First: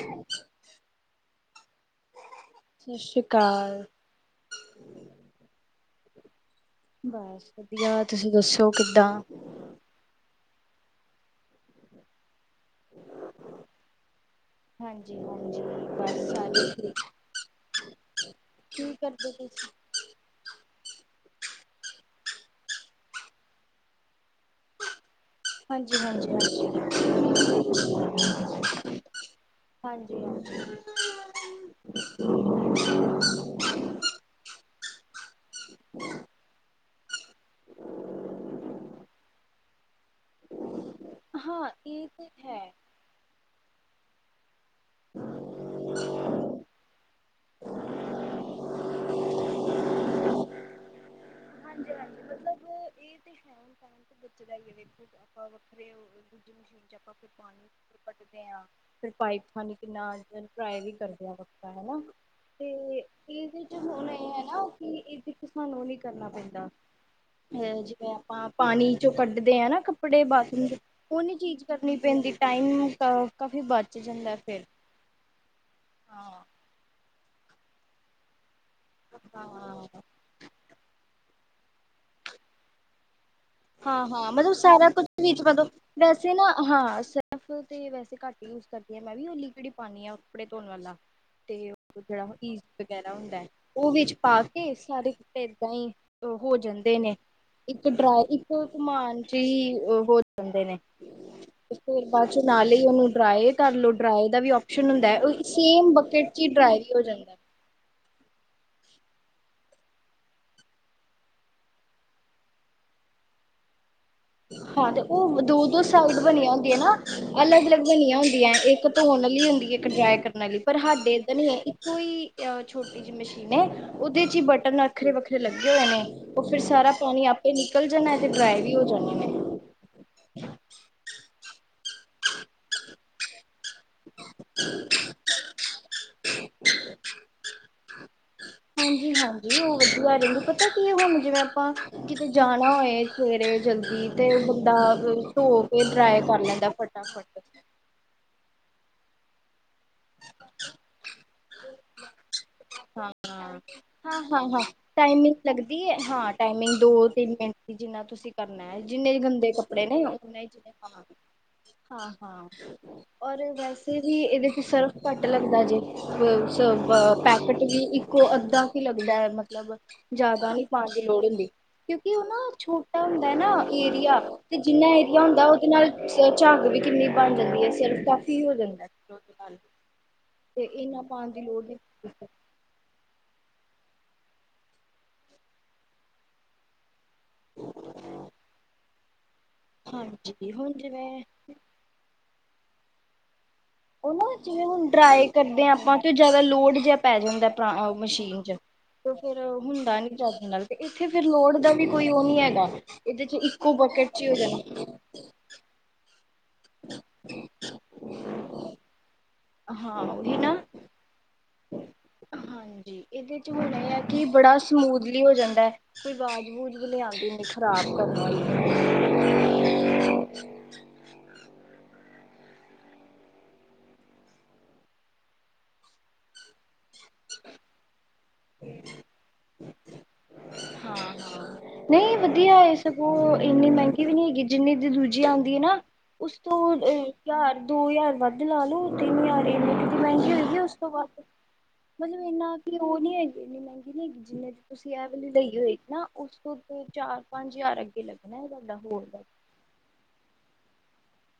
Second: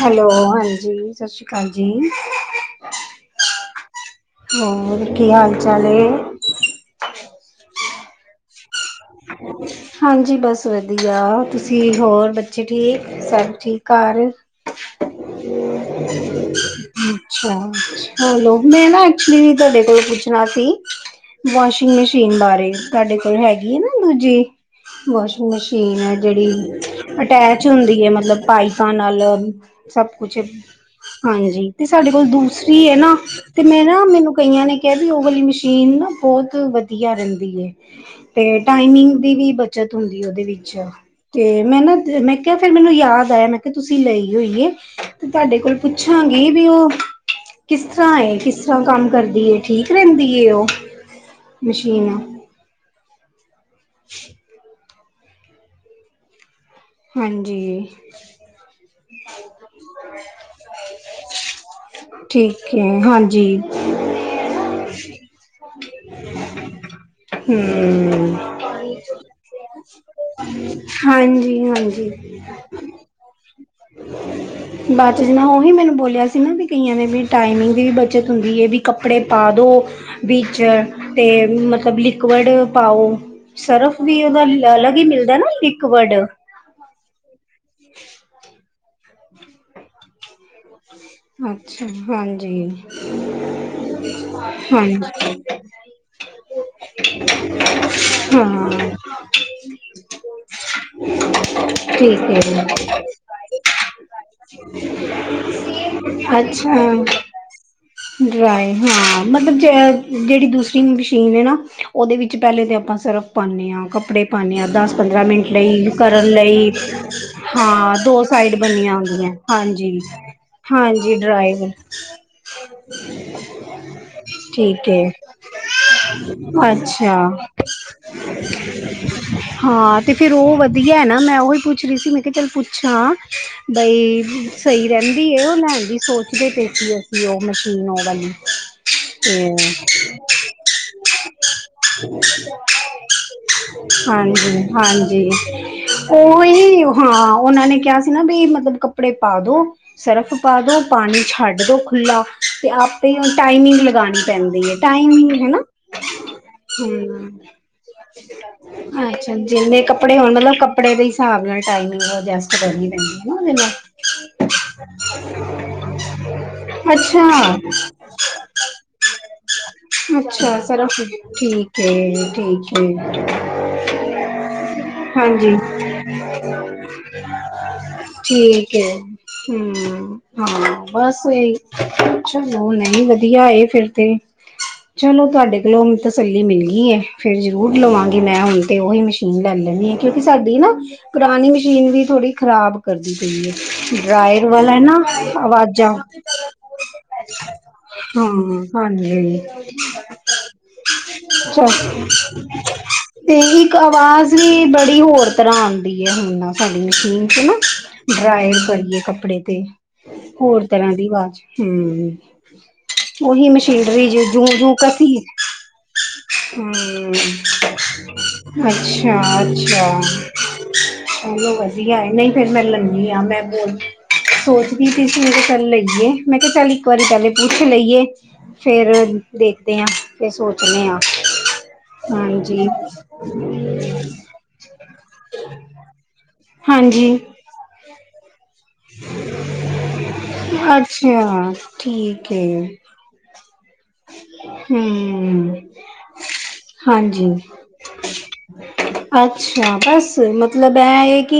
Hello ਹਾਂਜੀ ਸਤਿ ਸ਼੍ਰੀ ਅਕਾਲ ਜੀ ਸਤਿ ਸ੍ਰੀ ਅਕਾਲ ਹੋਰ ਕੀ ਹਾਲ ਚਾਲ ਏ ਬਸ ਵਧੀਆ ਤੁਸੀਂ ਦੱਸੋ ਕਿੱਦਾਂ ਹਾਂਜੀ ਬਸ ਵਧੀਆ ਜੀ ਹੋਰ ਬੱਚੇ ਠੀਕ ਸਭ ਠੀਕ ਘਾਰ ਹਾਂਜੀ ਹਾਂਜੀ ਬਸ ਸਾਰੇ ਠੀਕ ਅੱਛਾ ਅਆ ਹੈਲੋ ਮੈ ਕੀ ਨਾ ਕਰਦੇ ਐਕਚੁਲੀ ਤੁਸੀਂ? ਤੁਹਾਡੇ ਕੋਲ ਪੁੱਛਣਾ ਨਾਤੀ ਈ ਵਾਸ਼ਿੰਗ ਮਸ਼ੀਨ ਲਾ ਰਹੇ ਤੁਹਾਡੇ ਕੋਲ ਹੈਗੀ ਐ ਨਾ ਦੂਜੀ ਵਾਸ਼ਿੰਗ ਹਾਂਜੀ ਮਸ਼ੀਨ ਐ ਹਾਂਜੀ ਜਿਹੜੀ ਹਾਂਜੀ ਅਟੈਚ ਹੁੰਦੀ ਐ ਮਤਲਬ ਪਾਈਪਾਂ ਨਲ ਹਾਂਜੀ ਹਾਂਜੀ ਹਾਂਜੀ ਤੇ ਸਾਡੇ ਕੋਲ ਦੂਸਰੀ ਐ ਨਾ ਤੇ ਮੈਂ ਨਾ ਮੈਨੂੰ ਕਹੀਆਂ ਨੇ ਕਿਹਾ ਸੀ ਉਹ ਵਾਲੀ ਮਸ਼ੀਨ ਨਾ ਬਹੁਤ ਵਧੀਆ ਰਹਿੰਦੀ ਏ ਕੇ ਤੇ ਟਾਈਮਿੰਗ ਦੀ ਵੀ ਬਚਤ ਹੁੰਦੀ ਉਹਦੇ ਵਿੱਚ ਤੇ ਹਾਂ ਮੈਂ ਨਾ ਇਹ ਤੇ ਮੈਂ ਕਿਹਾ ਹੈ। ਫਿਰ ਮੈਨੂੰ ਯਾਦ ਆਇਆ ਮੈਂ ਕਿਹਾ ਤੁਸੀਂ ਲਈ ਹੋਈ ਐ ਤੁਹਾਡੇ ਕੋਲ ਪੁੱਛਾਂਗੀ ਵੀ ਉਹ ਕਿਸ ਤਰ੍ਹਾਂ ਏ ਕਿਸ ਤਰ੍ਹਾਂ ਕੰਮ ਕਰਦੀ ਠੀਕ ਰਹਿੰਦੀ ਉਹ ਹਾਂਜੀ ਮਸ਼ੀਨ ਹਾਂਜੀ ਮਤਲਬ ਇਹ ਤੇ ਹੈ ਕਣ ਬੱਚੇ ਦਾ ਹੀਏ ਵੇਖ ਆਪਾਂ ਵੱਖਰੇ ਉਹ ਗੇ ਸੀ ਜਲਦੀ ਜੇ ਆਪਾਂ ਪਾਣੀ ਹਾਂਜੀ ਕੱਟਦੇ ਹ ਫਿਰ ਪਾਈਪ ਥਾਨੀ ਕਿੰਨਾ ਵੀ ਕਰਦੇ ਹੈਨਾ ਠੀਕ ਹੈ ਤੇ ਹਾਂਜੀ ਇਹਦੇ ਚ ਹੁਣ ਇਹ ਐ ਨਾ ਕਿ ਇਹਦੇ ਸਾਨੂੰ ਉਹ ਨਹੀ ਕਰਨਾ ਪੈਂਦਾ ਅਹ ਜਿਵੇਂ ਹਮ ਆਪਾਂ ਪਾਣੀ ਚੋਂ ਕੱਢਦੇ ਐ ਨਾ ਕੱਪੜੇ ਬਾਥਰੂਮ ਉਹਨੀ ਹਾਂਜੀ ਚੀਜ਼ ਕਰਨੀ ਹਾਂਜੀ ਪ ਟਵਟੀ ਟਾਈਮ ਤਾਂ ਆ ਬਾਦ ਜਿਵੇ ਉਹੀ ਮੈਨੂੰ ਬੋਲਿਆ ਸੀ ਹਾਂ ਨਾ ਵੀ ਕੋਈਆ ਦੀ ਟਾਈਮਿੰਗ ਦੀ ਵੀ ਬੱਚਤ ਹੁੰ ਐ ਵੀ ਕਪੜੇ ਪਾ ਦੋ ਵੀਚ ਤੇ ਮਤਲਬ ਲਿਕਵਡ ਪਾਓ ਸਰਫ ਹਾਂ ਹਾਂ ਵੀ ਹਾਂ ਇਹਦਾ ਮਤਲਬ ਲੀਲ ਆਲਾ ਸਾਰਾ ਈ ਕੁਛ ਮਿਲਦਾ ਵਿੱਚ ਨਾ ਮਤਲਬ ਲਿਕਵਡ ਵੈਸੇ ਨਾ ਹਾਂ ਸਿਰਫ ਤੇ ਵੈਸੇ ਘੱਟ ਹੀ ਯੂਜ ਕਰਦੀ ਹਾਂ ਮੈਂ ਵੀ ਲਿਕਵਡ ਪਾਉਣੀ ਹਾਂ ਕੱਪੜੇ ਧੋਣ ਵਾਲਾ ਆ ਤੇ ਅੱਛਾ ਉਹ ਜਿਹੜਾ ਹਾਂਜੀ ਈਸਟ ਵਗੈਰਾ ਹੁੰਦਾ ਐ ਉਹ ਵਿੱਚ ਪਾ ਕੇ ਹਾਂਜੀ ਸਾਰੇ ਕਪੜੇ ਏਦਾਂ ਈ ਹੋ ਜਾਂਦੇ ਨੇ ਇੱਕ ਡਰਾਇ ਤੇ ਹਾਂ ਘੁਮਾਨ ਚੀ ਹੋ ਜਾਂਦੇ ਨੇ ਤੇ ਫੇਰ ਠੀਕ ਬਾਦ ਚ ਨਾਲ ਹੀ ਉਹਨੂੰ ਡਰਾਏ ਕਰ ਲਓ ਡਰਾਏ ਦਾ ਵੀ ਆਪਸ਼ਨ ਹੁੰਦੈ ਓਹ ਸੇਮ ਬੱਕਟ ਚ ਈ ਡਰਾਏ ਵੀ ਹੋ ਜਾਂਦੈ। ਡਰਾਏ ਹਾਂ ਮਤਲਬ ਜ ਜੇਹੜੀ ਦੂਸਰੀ ਮਸ਼ੀਨ ਏ ਨਾ ਓਦੇ ਵਿੱਚ ਪੈਹਲੇ ਤਾਂ ਆਪਾਂ ਸਰਫ ਪਾਂਨੇ ਆਂ ਕੱਪੜੇ ਪਾਉਂਦੇ ਹਾਂ ਦਸ ਤੇ ਪੰਦਰਾਂ ਮਿੰਟ ਓਹ ਦੋ-ਦੋ ਸਾਈਡ ਕਰਨ ਬਣੀਆਂ ਲਈ ਹੁੰਦੀਆਂ ਨਾ ਅਲੱਗ-ਅਲੱਗ ਬਣੀਆਂ ਦੋ ਹੁੰਦੀਆਂ, ਇੱਕ ਧੋਣ ਆਲੀ ਹੁੰਦੀ ਐ। ਇੱਕ ਡਰਾਏ ਕਰਨ ਆਲੀ, ਪਰ ਹਾਂਜੀ ਹਾਡੇ ਤੇ ਨਈ ਡਰਾਈ ਐ ਇੱਕੋ ਈ ਛੋਟੀ ਜੇਹੀ ਮਸ਼ੀਨ ਏ ਉਦੇ ਚ ਹੀ ਬਟਨ ਕੇ ਵੱਖਰੇ-ਵੱਖਰੇ ਲੱਗੇ ਹੋਏ ਨੇ ਓਹ ਫਿਰ ਸਾਰਾ ਪਾਣੀ ਅੱਛਾ ਆ ਐ ਨਿਕਲ ਜਾਣੈ ਤੇ ਡਰਾਈ ਵੀ ਹੋ ਜਾਣੇ ਨੇ। ਹਾਂ ਤੇ ਫੇਰ ਓਹ ਵਦੀਐ ਨਾ ਮੈਂ ਉਹੀ ਪੁੱਛ ਰੀ ਸੀ ਮੈਂ ਕੇਆ ਚੱਲ ਪੁੱਛਾਂ ਬਈ ਸਹੀ ਰੈਹੰਦੀ ਐ ਓ ਲੈਣ ਦੀ ਸੋਚਦੇ ਪੇਸੀ ਓ ਮਸ਼ੀਨ ਓ ਵਾਲੀ ਹਾਂਜੀ, ਤੇ ਹਾਂਜੀ ਉਹ ਵਧੀਆ ਰੈਹੰਦੇ, ਪਤਾ ਕੀ ਐ ਹੁਣ ਜਿਵੇਂ ਆਪਾਂ ਕਿਤੇ ਜਾਣਾ ਹੋਏ ਸਵੇਰੇ ਜਲਦੀ ਤੇ ਹਾਂਜੀ ਬੰਦਾ ਧੋ ਕੇ ਡਰਾਈ ਕਰ ਲੈਂਦੈ ਉਹੀ ਹਾਂ ਫਟਾਫਟ। ਉਹਨਾਂ ਨੇ ਕਿਹਾ ਨਾ ਵੀ ਮਤਲਬ ਕੱਪੜੇ ਪਾ ਦੋ, ਸਰਫ ਪਾ ਦੋ, ਪਾਣੀ ਛੱਡ ਦੋ ਖੂਲਾੱ ਆਪੇ ਹਾਂ। ਓ ਟਾਈਮਿੰਗ ਲਗਾਣੀ ਪੈਂਦੀ ਹਾਂ-ਹਾਂ-ਹਾਂ ਏ ਟਾਈਮਿੰਗ ਹੈਨਾ, ਲੱਗਦੀ ਹੈ ਹਾਂ ਟਾਈਮਿੰਗ ਦੋ ਹੂੰ। ਤਿੰਨ ਮਿੰਟ ਦੀ ਜਿੰਨਾ ਤੁਸੀਂ ਕਰਨਾ ਹੈ ਜਿੰਨੇ ਅੱਛਾ ਗੰਦੇ ਜਿੰਨੇ ਨੇ ਕੱਪੜੇ ਹੋਣ ਉਨੇ ਮਤਲਬ ਕੱਪੜੇ ਦੇ ਹਿਸਾਬ ਨਾਲ ਟਾਈਮ ਹਾਂ-ਹਾਂ ਏਜੇਂਸਟ ਕਰਨੀ ਪੇਂਦੀਏ ਨਾ ਔਰ ਉਦੇ ਨਾਲ, ਵੈਸੇ ਵੀ ਇਹਦੇ ਚ ਸਰਫ ਘੱਟ ਅੱਛਾ। ਬਟ ਵੀ ਇੱਕੋ ਅੱਧਾ ਕੀ ਲੱਗਦਾ ਹੈ ਮਤਲਬ, ਜ਼ਿਆਦਾ ਅੱਛਾ ਨੀ ਪਾਣ ਦੀ ਲੋੜ ਹੁੰਦੀ। ਠੀਕ ਕਿਉਂਕਿ ਓ ਏ ਨਾ ਠੀਕ ਏ ਛੋਟਾ ਹੁੰਦਾ ਨਾ ਏਰੀਆ, ਤੇ ਜਿੰਨਾ ਏਰੀਆ ਹੁੰਦਾ ਉਹਦੇ ਨਾਲ ਝੰਗ ਵੀ ਕਿੰਨੀ ਬਣ ਜਾਂਦੀ ਐ ਸਿਰਫ ਕਾਫੀ ਹੋ ਠੀਕ ਜਾਂਦੈ। ਹੈ ਹਮ ਤੇ ਹਾਂ ਇੰਨਾ ਬਸ ਪਾਉਣ ਦੀ ਇਹੀ ਲੋੜ ਨੀ ਚਲੋ ਲੋੜ ਨਹੀਂ ਵਧੀਆ ਏ ਫਿਰ ਤੇ, ਚਲੋ ਤੁਹਾਡੇ ਕੋਲੋਂ ਤਸੱਲੀ ਮਿਲ ਗਈ ਹੈ ਫਿਰ ਜ਼ਰੂਰ ਲਵਾਂਗੀ ਮੈਂ ਹੁਣ ਤੇ ਉਹੀ ਮਸ਼ੀਨ ਲੈਣੀ ਲੈਣੀ ਹੈ ਕਿਉਂਕਿ ਹਾਂਜੀ ਸਾਡੀ ਹੁਣ ਨਾ ਜਿਵੇਂ ਪੁਰਾਣੀ ਮਸ਼ੀਨ ਵੀ ਥੋੜ੍ਹੀ ਖਰਾਬ ਕਰਦੀ ਪਈ ਹੈ ਉਹ ਨਾ ਡਰਾਇਰ ਵਾਲਾ ਏ ਨਾ ਅਵਾਜਾਂ ਉਹਦਾ ਲੋੜ ਜਬ ਪੈ ਜਾਂਦਾ ਮਸ਼ੀਨ ਚ ਤੇ ਹਾਂਜੀ ਫੇਰ ਹੁੰਦਾ ਨੀ ਚੱਜ ਨਾਲ ਤੇ ਇੱਥੇ ਫਿਰ ਲੋੜ ਦਾ ਵੀ ਕੋਈ ਉਹ ਨੀ ਹੈਗਾ ਇਹਦੇ ਚ ਤੇ ਇੱਕੋ ਇੱਕ ਬਕਟ ਚ ਹੀ ਆਵਾਜ਼ ਹੋ ਵੀ ਜਾਣਾ ਬੜੀ ਹੋਰ ਤਰ੍ਹਾਂ ਆਉਂਦੀ ਹੈ ਹੁਣ ਨਾ ਸਾਡੀ ਮਸ਼ੀਨ ਚ ਨਾ ਡਰਾਈ ਕਰੀਏ ਕੱਪੜੇ ਤੇ ਹਾਂ ਉਹੀ ਨਾ ਹੋਰ ਤਰ੍ਹਾਂ ਦੀ ਆਵਾਜ ਹੂ, ਹਾਂਜੀ ਇਹਦੇ ਉਹੀ 'ਚ ਹੁਣ ਇਹ ਹੈ ਮਸ਼ੀਨਰੀ ਕਿ ਜੇੜੀ ਬੜਾ ਜੂ-ਜੂ ਕਰਦੀ ਏ। ਸਮੂਦਲੀ ਹੋ ਜਾਂਦਾ ਹੈ ਕੋਈ ਆਵਾਜ਼ ਵੂਜ ਵੀ ਨੀ ਹੂ, ਆਉਂਦੀ ਇੰਨੀ ਖ਼ਰਾਬ ਕਰਨ ਵਾਲੀ ਹਾਂ ਅੱਛਾ-ਅੱਛਾ। ਚਲੋ ਵਧੀਆ ਏ, ਨਈ ਫੇਰ ਮੈ ਲੈਨੀ ਆਂ ਮੈਂ ਬੋਲਨੀ ਆ। ਸੋਚਦੀ ਪਈ ਸੀ ਮੈਂ ਕੇਹਾ ਕੱਲ ਲਇਏ ਮੈਂ ਕਿਹਾ ਚੱਲ ਇੱਕ ਵਾਰੀ ਪਹਿਲੇ ਪੁੱਛ ਲਈਏ, ਫੇਰ ਦੇਖਦੇ ਆਂ। ਹਾਂ-ਹਾਂ, ਨਹੀਂ ਵਧੀਆ ਏ ਸਗੋਂ ਇੰਨੀ ਮਹਿੰਗੀ ਵੀ ਨਹੀ ਹੈਗੀ। ਜਿੰਨੀ ਦੀ ਦੂਜੀ ਆਦੀ ਐ ਨਾ, ਉਸ ਤੋਂ ਹਾਂਜੀ ਹਜਾਰ ਦੋ ਹਜ਼ਾਰ ਵੱਧ ਤੇ ਲਾ ਲਓ, ਏਨੀਆ ਏਨੀ ਕੂ ਦੀ ਮਹਿੰਗੀ ਹੋਏਗੀ ਉਸ ਤੋਂ ਵਾਦ, ਅੱਛਾ ਮਤਲਬ ਠੀਕ ਇੰਨਾ ਕਿ ਹੈ ਉਹ ਨਹੀ ਏਨੀ ਕੂ ਮਹਿੰਗੀ ਨਹੀ ਹੈਗੀ, ਜਿਨੇ ਦੀ ਤੁਸੀ ਤੁਸੀ ਐ ਵਾਲੀ ਲਈ ਹਮ ਹੋਏਗੀ ਨਾ, ਉਸ ਤੋਂ ਤੇ ਹਾਂਜੀ ਚਾਰ-ਪੰਜ ਹਜ਼ਾਰ ਅੱਗੇ ਲੱਗਣਾ ਤੁਹਾਡਾ ਹੋਰ ਦਾ ਅੱਛਾ ਬਸ, ਮਤਲਬ ਐ ਇਹ ਕਿ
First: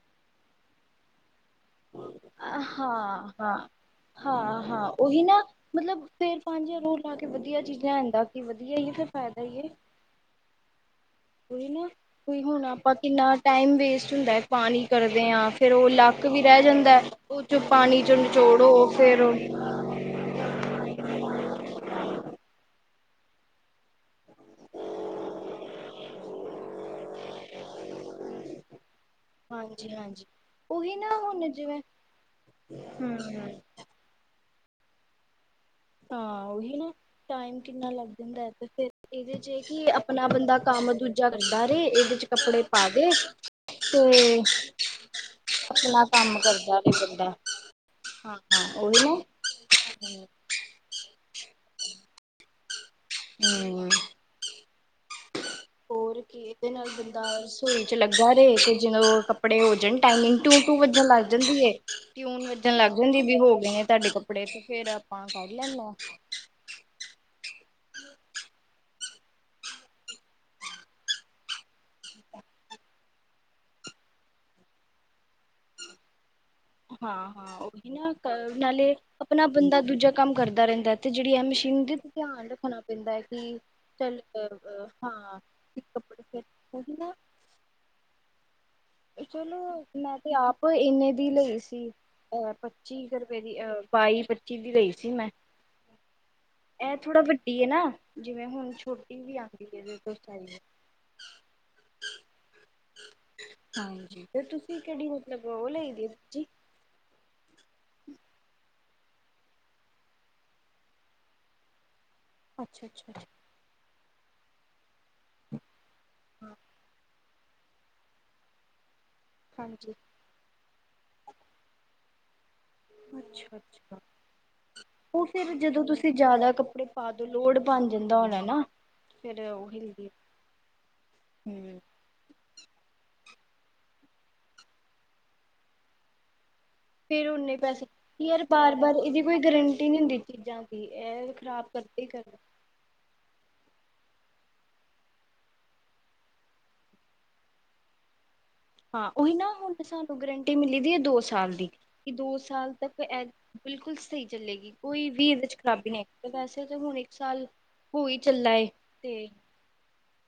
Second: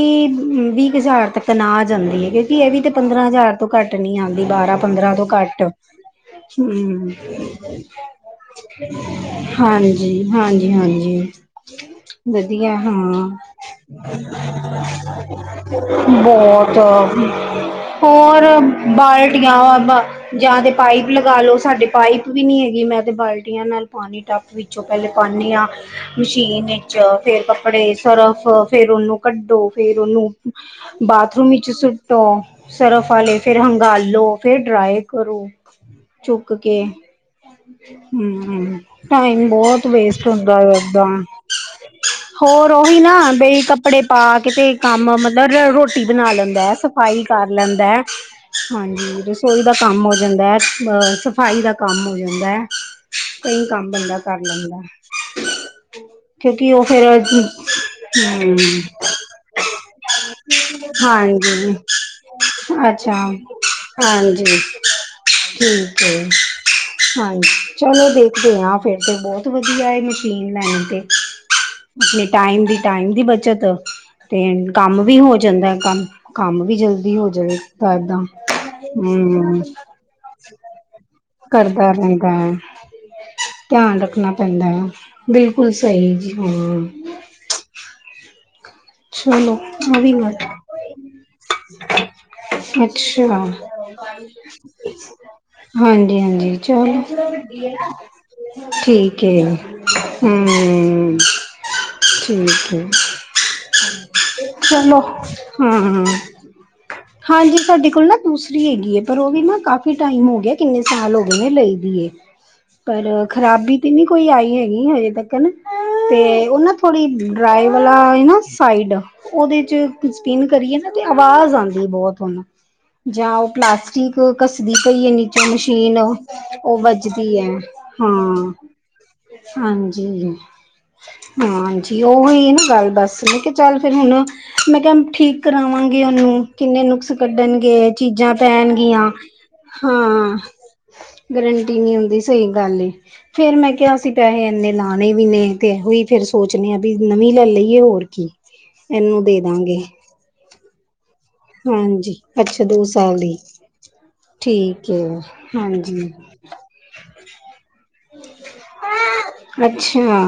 ਵੀਹ ਕੁ ਹਜ਼ਾਰ ਤੱਕ ਤਕ ਆ ਜਾਂਦੀ ਹੈ, ਕਿਉਂਕਿ ਹਾਂ ਇਹ ਵੀ ਤੇ ਪੰਦਰਾਂ ਹਜ਼ਾਰ ਹਾਂ ਤੋਂ ਘੱਟ ਨਹੀ ਆਉਂਦੀ ਬਾਰਾਂਹ ਪੰਦਰਾਂ ਤੋਂ ਘੱਟ ਤੇ ਪੰਜ ਹਜ਼ਾਰ ਹੋਰ ਹਮ ਲਗਾ ਕੇ ਵਧੀਆ ਚੀਜ਼ ਲੈਣ ਦਾ ਕੀ ਵਧੀਆ ਈਏ ਤੇ ਫਾਇਦਾ ਈਏ। ਜੀ ਹਾਂਜੀ-ਹਾਂਜੀ। ਕੋਈ ਹੁਣ ਵਧੀਆ ਆਪਾਂ ਹਾਂ ਕਿੰਨਾ ਟਾਈਮ ਵੇਸਟ ਹੁੰਦਾ ਹੈ ਪਾਣੀ ਕਰਦੇ ਹਾਂ ਫੇਰ ਉਹ ਲੱਕ ਵੀ ਰਹਿ ਬਹੁਤ ਜਾਂਦਾ ਹੈ, ਉਹ ਚ ਪਾਣੀ ਚੋਂ ਹੋਰ ਨਿਚੋੜੋ ਫੇਰ ਬਾਲਟੀਆਂ ਮ ਜਾਂ ਤੇ ਪਾਈਪ ਲਗਾ ਲੋ ਸਾਡੇ ਪਾਈਪ ਵੀ ਨਹੀਂ ਹੈਗੀ ਮੈਂ ਤਾਂ ਬਾਲਟੀਆਂ ਨਾਲ ਪਾਣੀ ਟੱਬ ਵਿੱਚੋਂ ਪਹਿਲੇ ਪਾਨੀ ਆ ਮਸ਼ੀਨ ਵਿੱਚ ਫੇਰ ਕੱਪੜੇ, ਸਰਫ ਫੇਰ ਓਨੂੰ ਕੱਢੋ ਹਾਂਜੀ ਫੇਰ ਹਾਂਜੀ ਉਹਨੂੰ ਉਹੀ ਨਾ ਹੁਣ ਬਾਥਰੂਮ ਵਿੱਚ ਜਿਵੇਂ ਸੁੱਟੋ ਸ਼ਰਫ਼ ਹਮ ਆਲੇ ਹਮ ਫੇਰ ਹੰਗਾਲੋ, ਫੇਰ ਡਰਾਈ ਕਰੋ। ਆਹੋ। ਕੇ ਹੈਨਾ ਟਾਈਮ ਕਿੰਨਾ ਲੱਗ ਜਾਂਦਾ ਏ ਤੇ ਹਮ ਫੇਰ ਇਹਦੇ ਚ ਟਾਈਮ ਏ ਕੀ ਬਹੁਤ ਵੇਸਟ ਆਪਣਾ ਬੰਦਾ ਹੁੰਦਾ ਹੈ ਕੰਮ ਏਦਾਂ ਦੂਜਾ ਕਰਦਾ ਰੇ ਇਹਦੇ ਚ ਕੱਪੜੇ ਹੋਰ ਪਾ ਉਹੀ ਦੇ ਨਾ ਬਈ ਕੱਪੜੇ ਪਾ ਤੇ, ਕੇ ਤੇ ਕੰਮ ਮਤਲਬ ਆਪਨਾ ਰੋਟੀ ਬਣਾ ਲੈਂਦਾ, ਸਫ਼ਾਈ ਕਰ ਲੈਂਦਾ, ਹਾਂ ਹਾਂ ਉਹੀ ਹਾਂਜੀ ਨਾ ਰਸੋਈ ਦਾ ਕੰਮ ਹੋ ਜਾਂਦਾ ਐ ਬਸ ਸ ਸਫ਼ਾਈ ਦਾ ਕੰਮ ਹੋ ਜਾਂਦਾ ਏ, ਕਈ ਹਮ ਕੰਮ ਬੰਦਾ ਕਰ ਲੈਂਦਾ। ਹੋਰ ਕੀ ਇਹਦੇ ਕਿਉਂਕਿ ਉਹ ਨਾਲ ਫੇਰ ਬੰਦਾ ਹਾਂਜੀ ਰਸੋਈ ਚ ਲੱਗਾ ਰਹੇ, ਤੇ ਜਦੋ ਕੱਪੜੇ ਹੋ ਜਾਣ ਟਾਈਮਿੰਗ ਟੂ-ਟੂ ਵੱਜਣ ਲੱਗ ਜਾਂਦੀ ਏ, ਟਿਊਨ ਵੱਜਣ ਲੱਗ ਜਾਂਦੀ ਏ, ਵੀ ਹੋ ਗਏ ਨੇ ਤਹਾਡੇ ਕੱਪੜੇ ਤੇ ਫੇਰ ਅ [unintelligible] ਠੀਕ ਏ ਹਾਂਜੀ, ਚਲੋ ਦੇਖਦੇ ਆ ਫੇਰ ਤੇ ਬਹੁਤ ਵਧੀਆ ਐ ਮਸ਼ੀਨ ਲੈਨੀ ਤੇ। ਆਪਣੇ ਟਾਈਮ ਦੀ ਟਾਈਮ ਦੀ ਬੱਚਤ, ਤੇ ਕੰਮ ਵੀ ਹੋ ਜਾਂਦਾ ਕੰਮ ਕੰਮ ਵੀ ਜਲਦੀ ਹੋ ਹਾਂ, ਹਾਂ ਉਹੀ ਜਾਏਗਾ ਨਾ ਏਦਾਂ ਨਾਲੇ ਆਪਣਾ ਹਮ ਬੰਦਾ ਦੂਜਾ ਕੰਮ ਕਰਦਾ ਰਹਿੰਦਾ, ਤੇ ਜਿਹੜੀ ਏ ਮਸ਼ੀਨ ਕਰਦਾ ਹੁੰਦੀ ਰਹਿੰਦਾ ਧਿਆਨ ਹੈ ਰੱਖਣਾ ਪੈਂਦਾ ਕਿ ਧਿਆਨ ਚੱਲ ਰੱਖਣਾ ਅ ਪੈਂਦਾ ਹੈ ਅ ਹਾਂ ਬਿਲਕੁਲ ਇੱਕ ਸਹੀ ਕੱਪੜੇ ਜੀ ਫੇਰ ਉਹੀ ਹਾਂ ਨਾ ਚਲੋ ਉਹ ਵੀ ਮੈਂ ਤੇ ਆਪ ਇੰਨੇ ਦੀ ਲਈ ਸੀ। ਅ ਪੱਚੀ ਕ ਰਪਏ ਅੱਛਾ ਦੀ ਅਹ ਬਾਈ-ਪੱਚੀ ਦੀ ਲਈ ਸੀ ਮੈਂ ਹਾਂਜੀ ਹਾਂਜੀ ਐਹ ਥੋੜਾ ਚਲੋ ਵੱਡੀ ਏ ਨਾ, ਜਿਵੇਂ ਹੁਣ ਛੋਟੀ ਵੀ ਆਂਦੀ ਏ ਏਦੇ ਤੋਂ ਸਾਈਜ਼ ਹੂੰ। ਠੀਕ ਹਾਂਜੀ, ਫੇਰ ਤੁਸੀਂ ਚਲੋ ਕਿਹੜੀ ਮਤਲਬ ਉਹ ਲਈ ਦੀ ਹਾਂ ਏ ਦੂਜੀ। ਹਾਂਜੀ, ਸਾਡੇ ਕੋਲ ਨਾ ਦੂਸਰੀ ਹੈਗੀ ਏ। ਪਰ ਉਹ ਵੀ ਨਾ ਕਾਫੀ ਟਾਈਮ ਹੋ ਗਿਆ ਕਿੰਨੇ ਸਾਲ ਹੋ ਗਏ ਨੇ ਲਈ ਦੀ ਏ, ਅੱਛਾ ਪਰ ਅੱਛਾ ਖ਼ਰਾਬੀ ਤੇ ਨੀ ਕੋਈ ਆਈ ਹੈਗੀ ਹਜੇ ਤੱਕਨ ਤੇ ਅੱਛਾ ਉਹਨਾਂ ਡਰਾਈ ਵਾਲਾ ਏ ਨਾ ਸਾਈਡ ਉਹਦੇ ਚ ਹਾਂਜੀ ਕੁਝ ਪਿੰਨ ਕਰੀਏ ਨਾ ਤੇ ਆਵਾਜ਼ ਆਂਦੀ ਏ ਬਹੁਤ ਹੁਣ ਜਾਂ ਉਹ ਅੱਛਾ ਅੱਛਾ ਪਲਾਸਟਿਕ ਘੱਸਦੀ ਪਈ ਏ ਉਹ ਨੀਚੋ ਫਿਰ ਮਸ਼ੀਨ, ਉਹ ਵੱਜਦੀ ਐ ਬਨ ਜਾਂਦਾ ਹੋਣਾ ਨਾ, ਫੇਰ ਉਹ ਹਿਲਦੀ ਏ, ਹੂੰ ਏ ਉਹੀ ਐ ਨਾ ਗੱਲ ਬਸ ਮੈਂ ਕਿਹਾ ਚੱਲ ਫਿਰ ਹੁਣ, ਮੈਂ ਕਿਹਾ ਠੀਕ ਕਰਾਵਾਗੀ ਉਹਨੂੰ ਕਿੰਨੇ ਨੁਕਸ ਫਿਰ ਓਨੇ ਪੈਸੇ ਕੱਢਣਗੇ ਚੀਜ਼ਾਂ ਯਾਰ ਬਾਰ-ਬਾਰ ਪੈਣਗੀਆਂ ਇਹਦੀ ਕੋਈ ਗਰੰਟੀ ਨਹੀਂ ਹੁੰਦੀ ਹਾਂ। ਚੀਜ਼ਾਂ ਦੀ ਇਹ ਖ਼ਰਾਬ ਗਰੰਟੀ ਨਈ ਕਰਦੇ ਹੀ ਹੁੰਦੀ ਕਰਦੇ। ਸਹੀ ਗੱਲ ਏ ਫੇਰ, ਮੈਂ ਕਿਹਾ ਅਸੀ ਪੈਹੇ ਇੰਨੇ ਲਾਣੇ ਵੀ ਨੇ ਤੇ ਇਹੋ ਹੀ ਫਿਰ ਸੋਚਨੇ ਆ ਵੀ ਨਵੀਂ ਲੈ ਲਈਏ ਹੋਰ ਕੀ ਹਾਂ ਇਹਨੂੰ ਉਹੀ ਦੇ ਨਾ ਹੁਣ ਦਾਂਗੇ। ਸਾਨੂੰ ਗਰੰਟੀ ਮਿਲੀ ਦੀ ਏ ਦੋ ਸ ਸਾਲ ਦੀ ਕਿ ਹਾਂਜੀ ਦੋ ਅੱਛਾ ਸਾਲ ਤੱਕ ਇਹ ਦੀ ਬਿਲਕੁਲ ਸਹੀ ਚੱਲੇਗੀ ਠੀਕ ਏ ਕੋਈ ਵੀ ਇਹਦੇ ਚ ਖਰਾਬੀ ਹਾਂਜੀ ਨਹੀਂ ਵੈਸੇ ਤੇ ਹੁਣ ਇੱਕ ਸਾਲ ਹੋਈ ਚੱਲਾ ਏ, ਤੇ ਅੱਛਿਆ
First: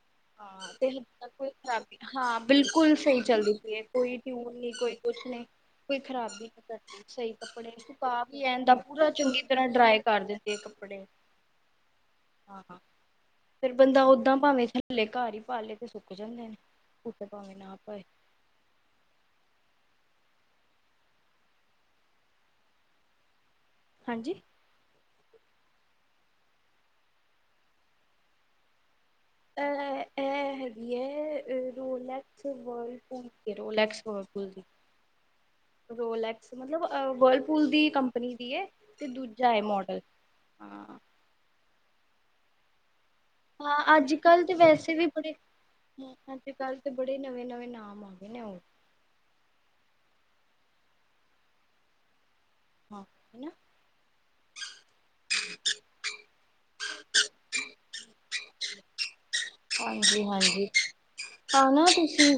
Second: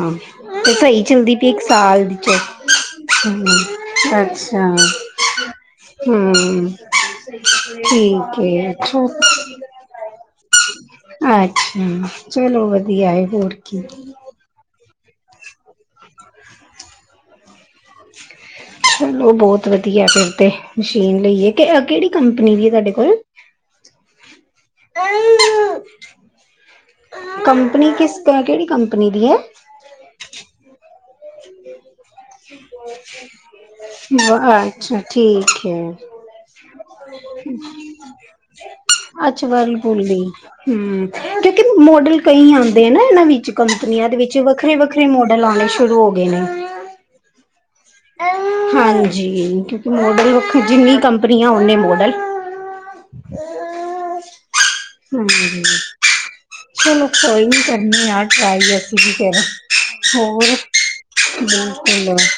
ਹਾਂ, ਤੇ ਹੁਣ ਤੱਕ ਕੋਈ ਖਰਾਬੀ, ਚ ਹਾਂ ਬਿਲਕੁਲ ਸਹੀ ਚੱਲਦੀ ਪਈ ਏ ਕੋਈ ਟਿਊਨ ਨੀ ਅੱਛਾ ਕੋਈ ਕ ਨਹੀਂ ਕੋਈ ਖ਼ਰਾਬੀ ਨ ਹਮ ਕਰਦੀ, ਸਹੀ ਕੱਪੜੇ ਸੂਕਾ ਠੀਕ ਵੀ ਇਜ ਏ ਦਾ ਅੱਛਾ, ਪੂਰਾ, ਚ ਚੰਗੀ ਤਰ੍ਹਾਂ ਡਰਾਈ ਕਰਦੀ। ਅੱਛਾ, ਚਲੋ ਵਧੀਆ ਹੈ, ਹੋਰ ਕੀ। ੳਹ ਦਾ ਭਾਵੇਂ ਥੱਲੇ ਘਰ ਹੀ ਪਾ ਲਏ, ਤੇ ਸੁੱਕ ਜਾਂਦੇ ਨੇ ੳਪਰ ਭਾਵੇਂ ਨਾ ਪਾਏ। ਚਲੋ ਬਹੁਤ ਵਧੀਆ ਫਿਰ ਤੇ ਮਸ਼ੀਨ ਲਈ ਐ ਕਿਹੜੀ ਕੰਪਨੀ ਦੀ ਤੁਹਾਡੇ ਕੋਲ, [unintelligible] ਹਾਂਜੀ। ਕੰਪਨੀ, ਕਿਸ ਕਿਹੜੀ ਕੰਪਨੀ ਦੀ ਹੈ। ਐ ਇਹ ਹੈਗੀ ਹੈ। ਰੋ ਲੈਕਸ, ਜੀ ਵਰਲ ਕੁਲ ਕੇ, ਰੋਲੈਕ ਗੋਕੁਲ ਦੀ ਅੱਛਾ ਠੀਕ ਏ। ਰੋਲੈਕ। ਮਤਲਬ, ਵਰਲਪੂਲ ਦੀ ਕੰਪਨੀ ਦੀ ਹੈ। ਅਤੇ ਦੂਜਾ ਹੈ। ਮਾਡਲ, ਹਾਂ ਲੇਕਿਨ, ਮੋਡਲ ਕਈ ਆਉਂਦੇ ਆ ਨਾ ਨਵੀ, ਹਾਂ ਕੰਪਨੀਆਂ, ਅੱਜ ਦੇ ਵਿੱਚ ਕੱਲ ਤੇ ਵੈਸੇ ਵੱਖਰੇ-ਵੱਖਰੇ ਵੀ ਬੜੇ ਮੋਡਲ ਆਉਣੇ ਸ਼ੁਰੂ ਹੋ ਗਏ ਨੇ। ਅੱਜ ਕੱਲ੍ਹ ਤੇ, ਬੜੇ ਨਵੇਂ-ਨਵੇਂ ਨਾਮ। ਆ ਗਏ ਨੇ ਉਹ ਹਾਂਜੀ, ਕਿਉਂਕਿ ਮੋਡਲ ਵੱਖ, ਜਿੰਨੀ ਕੰਪਨੀਆ ਓਨੇ ਮੋਡਲ। ਹਾਂ, ਨਾ ਹਮ, ਚਲੋ ਕੋਈ, ਕਰਨੀ ਆ ਟਰਾਈ ਅਸੀਂ ਕੀ ਕਰਾਂ। ਹੋਰ, ਆਣਾ ਤੁਸੀ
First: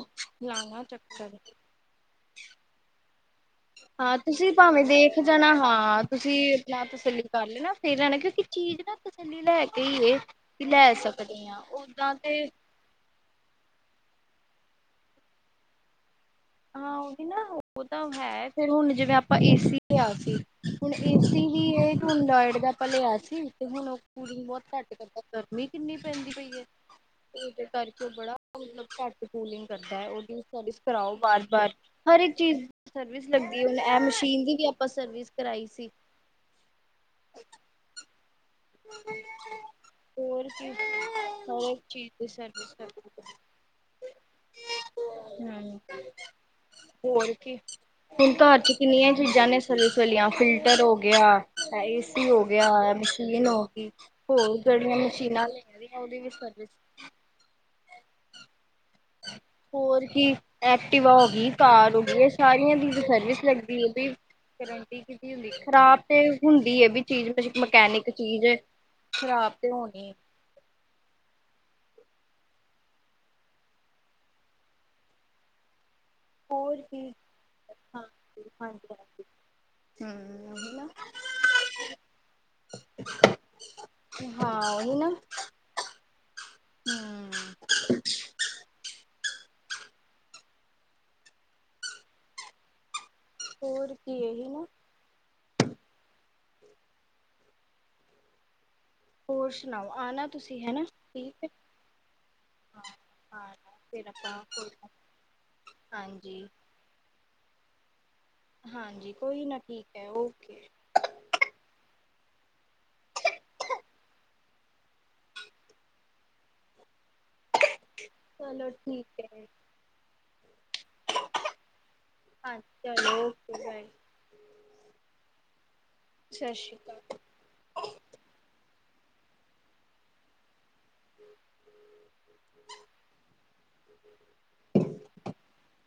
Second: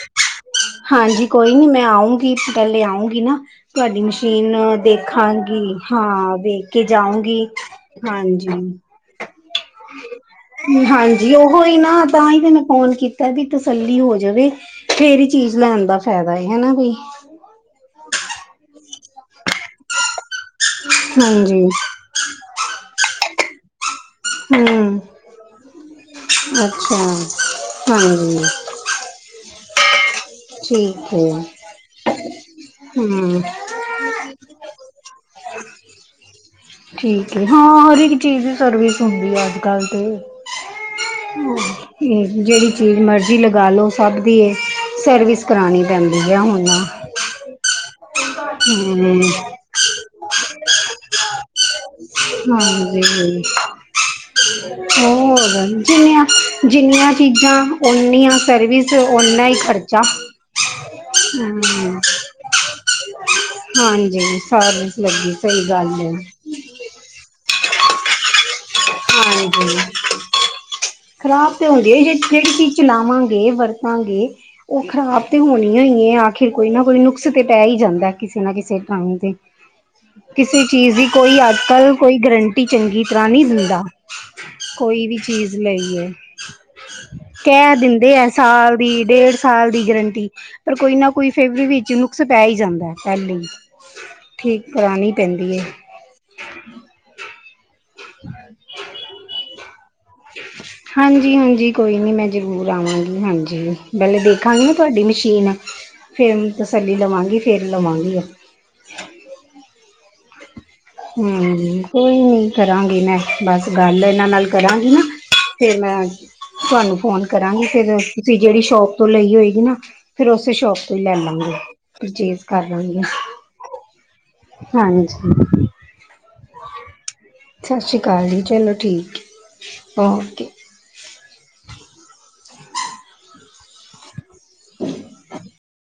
ਲਾਨਾ ਹਾਂਜੀ ਚੱਕਰ। ਕੋਈ ਮੈਂ ਆਊਂਗੀ, ਪਹਿਲੇ ਆਊਂਗੀ ਨਾ। ਤੁਹਾਡੀ ਹਾਂ ਤੁਸੀਂ ਮਸ਼ੀਨ ਭਾਵੇਂ ਦੇਖ ਜਾਣਾ ਦੇਖਾਂਗੀ ਹਾਂ, ਵੇਖ ਕੇ ਜਾਊਂਗੀ। ਸਹੀ ਰਹਿਣਾ, ਕਿਉਂਕਿ ਹਾਂਜੀ ਚੀਜ਼ ਨਾ ਤਸੱਲੀ ਲੈ ਕੇ ਹੀ ਵੀ ਲੈ ਹਾਂਜੀ ਸਕਦੇ ਹਾਂ। ਉਹੋ ਹੀ ਨਾ ਓਦਾਂ, ਤਾਂ ਹੀ ਤੇ ਮੈਂ ਫੋਨ ਕੀਤਾ ਵੀ ਤਸੱਲੀ ਹੋ ਜਾਵੇ। ਫੇਰ ਹੀ ਚੀਜ਼ ਲੈਣ ਦਾ ਫਾਇਦਾ, ਹਨਾ ਬਈ। ਹਾਂ ਉਹਦੀ ਨਾ ਉਹ ਤਾਂ ਹੈ, ਫਿਰ ਹੁਣ ਜਿਵੇਂ ਆਪਾਂ ਏਸੀ ਕਿਆ ਸੀ। ਹੁਣ, ਏਸੀ ਹਾਂਜੀ ਹੀ ਇਹ ਹੁਣ ਨੋਇਡ ਦਾ ਆਪਾ ਲਿਆ ਸੀ, ਤੇ ਹੁਣ ਉਹ ਕੂਲਿੰਗ ਬਹੁਤ ਘੱਟ ਹਮ ਕਰਦਾ, ਗਰਮੀ ਕਿੰਨੀ ਪੈਂਦੀ ਪਈ ਏ, ਅੱਛਾ ਉਹਦੇ ਕਰਕੇ, ਉਹ ਬੜਾ ਹਾਂਜੀ ਮਤਲਬ ਘੱਟ ਕੂਲਿੰਗ ਕਰਦਾ ਹੈ। ਉਹਦੀ ਸਰਵਿਸ ਠੀਕ ਕਰਾਓ। ਹੈ ਬਾਰ-ਬਾਰ ਹਰ ਇੱਕ ਚੀਜ਼ ਦੀ ਸਰਵਿਸ ਹਮ ਲੱਗਦੀ ਹੁਣ, ਇਹ ਮਸ਼ੀਨ ਦੀ ਵੀ ਆਪਾਂ ਸਰਵਿਸ ਕਰਾਈ ਸੀ। ਠੀਕ ਹੈ ਹਾਂ, ਹਰ ਇੱਕ ਚੀਜ਼। ਸਰਵਿਸ ਹੁੰਦੀ ਹੈ ਅੱਜ-ਕੱਲ ਤੇ, ਹੋਰ ਕੀ ਹਰ ਇੱਕ ਚੀਜ਼ ਦੀ ਜਿਹੜੀ ਸਰਵਿਸ ਹੂੰ ਚੀਜ਼ ਮਰਜ਼ੀ ਲਗਾ ਲਓ। ਸਭ ਦੀ ਐ, ਹਮ, ਹੋਰ ਕੀ, ਹੁਣ ਘਰ 'ਚ' ਕਿੰਨੀਆਂ ਚੀਜ਼ਾਂ ਨੇ। ਚਲ ਚਲੀਆਂ, ਫਿਲਟਰ ਹੋ ਗਿਆ ਇਹ ਏਸੀ ਹੋ ਗਿਆ ਇਹ ਮ ਧੋ ਕੇ ਹੋਰ, ਜਿਹੜੀਆਂ ਮਸ਼ੀਨਾਂ ਲੈ ਹੋਰ ਦੀਆਂ ਉਹਦੀ ਜਿੰਨੀਆਂ ਵੀ ਸਰਵਿਸ। ਜਿੰਨੀਆਂ, ਚੀਜ਼ਾਂ ਓਨੀਆਂ ਸਰਵਿਸ। ਓਨਾ ਹੀ ਖਰਚਾ ਹੋਰ ਕੀ, ਐਕਟੀਵਾ ਹੋ ਗਈ, ਕਾਰ ਹੋ ਗਈ, ਇਹ ਸਾਰੀਆਂ ਦੀ ਸਰਵਿਸ, ਲਗ ਬੀਲ ਦੀ ਹਾਂਜੀ ਸਰਵਿਸ ਗਰੰਟੀ, ਲੱਗੀ ਕਿਦੀ ਹੁੰਦੀ ਹੈ ਸਹੀ ਗੱਲ ਖ਼ਰਾਬ ਤੇ, ਹੁੰਦੀ ਇਹ ਵੀ ਚੀਜ਼, ਮਕੈਨਿਕ ਚੀਜ਼ ਐ, ਹਾਂਜੀ, ਖ਼ਰਾਬ ਤੇ ਹੁੰਦਿਆ ਜਿਹੜੀ ਚੀਜ਼ ਚਲਾਵਾਂਗੇ, ਵਰਤਾਂਗੇ। ਉਹ ਖ਼ਰਾਬ, ਤੇ ਹੋਣੀੳ ਏ ਆ। ਆਖਿਰ ਕੋਈ ਹੋਰ ਨਾ ਕੋਈ ਕੀ ਨੁਕਸ ਤੇ ਪੈ ਹੀ ਹਾਂ ਜਾਂਦਾ ਕਿਸੇ ਨਾ ਕਿਸੇ ਹਾਂਜੀ ਥਾ ਹਾਂਜੀ ਤੇ, ਹਮ ਕਿਸੇ ਉਹੀ ਨਾ, ਚੀਜ਼ ਦੀ ਕੋਈ ਅੱਜ ਕੱਲ ਕੋਈ ਗਰੰਟੀ ਚੰਗੀ ਤਰ੍ਹਾਂ ਨਹੀਂ ਦਿੰਦਾ। ਹਾਂ ਉਹੀ ਕੋਈ ਨਾ ਵੀ ਚੀਜ਼ ਲਈਏ। ਹਮ ਕਹਿ ਦਿੰਦੇ ਆ ਸਾਲ ਦੀ ਡੇਢ ਸਾਲ ਦੀ ਗਰੰਟੀ। ਪਰ ਕੋਈ ਨਾ ਕੋਈ ਫਿਰ ਵੀ ਵਿੱਚ ਨੁਕਸ ਪੈ ਹੀ ਜਾਂਦਾ। ਪਹਿਲੇ ਹੀ, ਹੋਰ ਕੀ ਇਹੀ ਨਾ ਠੀਕ ਕਰਾਣੀ ਪੈਂਦੀ ਹੈ। ਹਾਂ। ਹੋਰ ਸੁਣਾਓ ਆਣਾ ਤੁਸੀਂ ਹਨਾ ਠੀਕ ਹੈ। ਹਾਂਜੀ-ਹਾਂਜੀ, ਕੋਈ ਨੀ, ਮੈਂ ਜ਼ਰੂਰ ਆਵਾਂਗੀ, ਹਾਂ ਹਾਂਜੀ। ਫਿਰ ਪਹਿਲੇ ਆਪਾਂ ਦੇਖਾਂਗੀ ਕੋਈ ਨਾ, ਤੁਹਾਡੀ ਮਸ਼ੀਨ। ਹਾਂਜੀ। ਫਿਰ ਤਸੱਲੀ ਲਵਾਂਗੀ, ਫਿਰ ਲਵਾਂਗੀ ਉਹ। ਹਾਂਜੀ ਕੋਈ ਨਾ, ਠੀਕ ਹੈ, ਓਕੇ। ਹੂੰ, ਕੋਈ ਨੀ ਕਰਾਂਗੀ ਮੈਂ ਬਸ ਗੱਲ, ਇਹਨਾਂ ਨਾਲ ਕਰਾਂਗੀ ਨਾ ਫੇਰ, ਮੈਂ ਤੁਹਾਨੂੰ ਫੋਨ ਕਰਾਂਗੇ ਫੇਰ, ਤੁਸੀਂ ਜਿਹੜੀ ਚਲੋ ਸ਼ੋਪ ਤੋਂ ਠੀਕ ਲਈ ਹੈ ਹੋਏਗੀ ਨਾ, ਫੇਰ ਉਸੇ ਸ਼ੋਪ ਤੋਂ ਹੀ ਲੈ ਲਾਂਗੇ। ਪਰਚੇਸ ਹਾਂ ਕਰ ਲਾਂਗੇ ਚਲੋ, ਓਕੇ ਬਾਏ। ਹਾਂਜੀ। ਸਤਿ ਸ਼੍ਰੀ ਅਕਾਲ। ਸਤਿ ਸ਼੍ਰੀ ਅਕਾਲ ਜੀ, ਚਲੋ ਠੀਕ ਹੈ, ਓਕੇ। ਹਾਂਜੀ।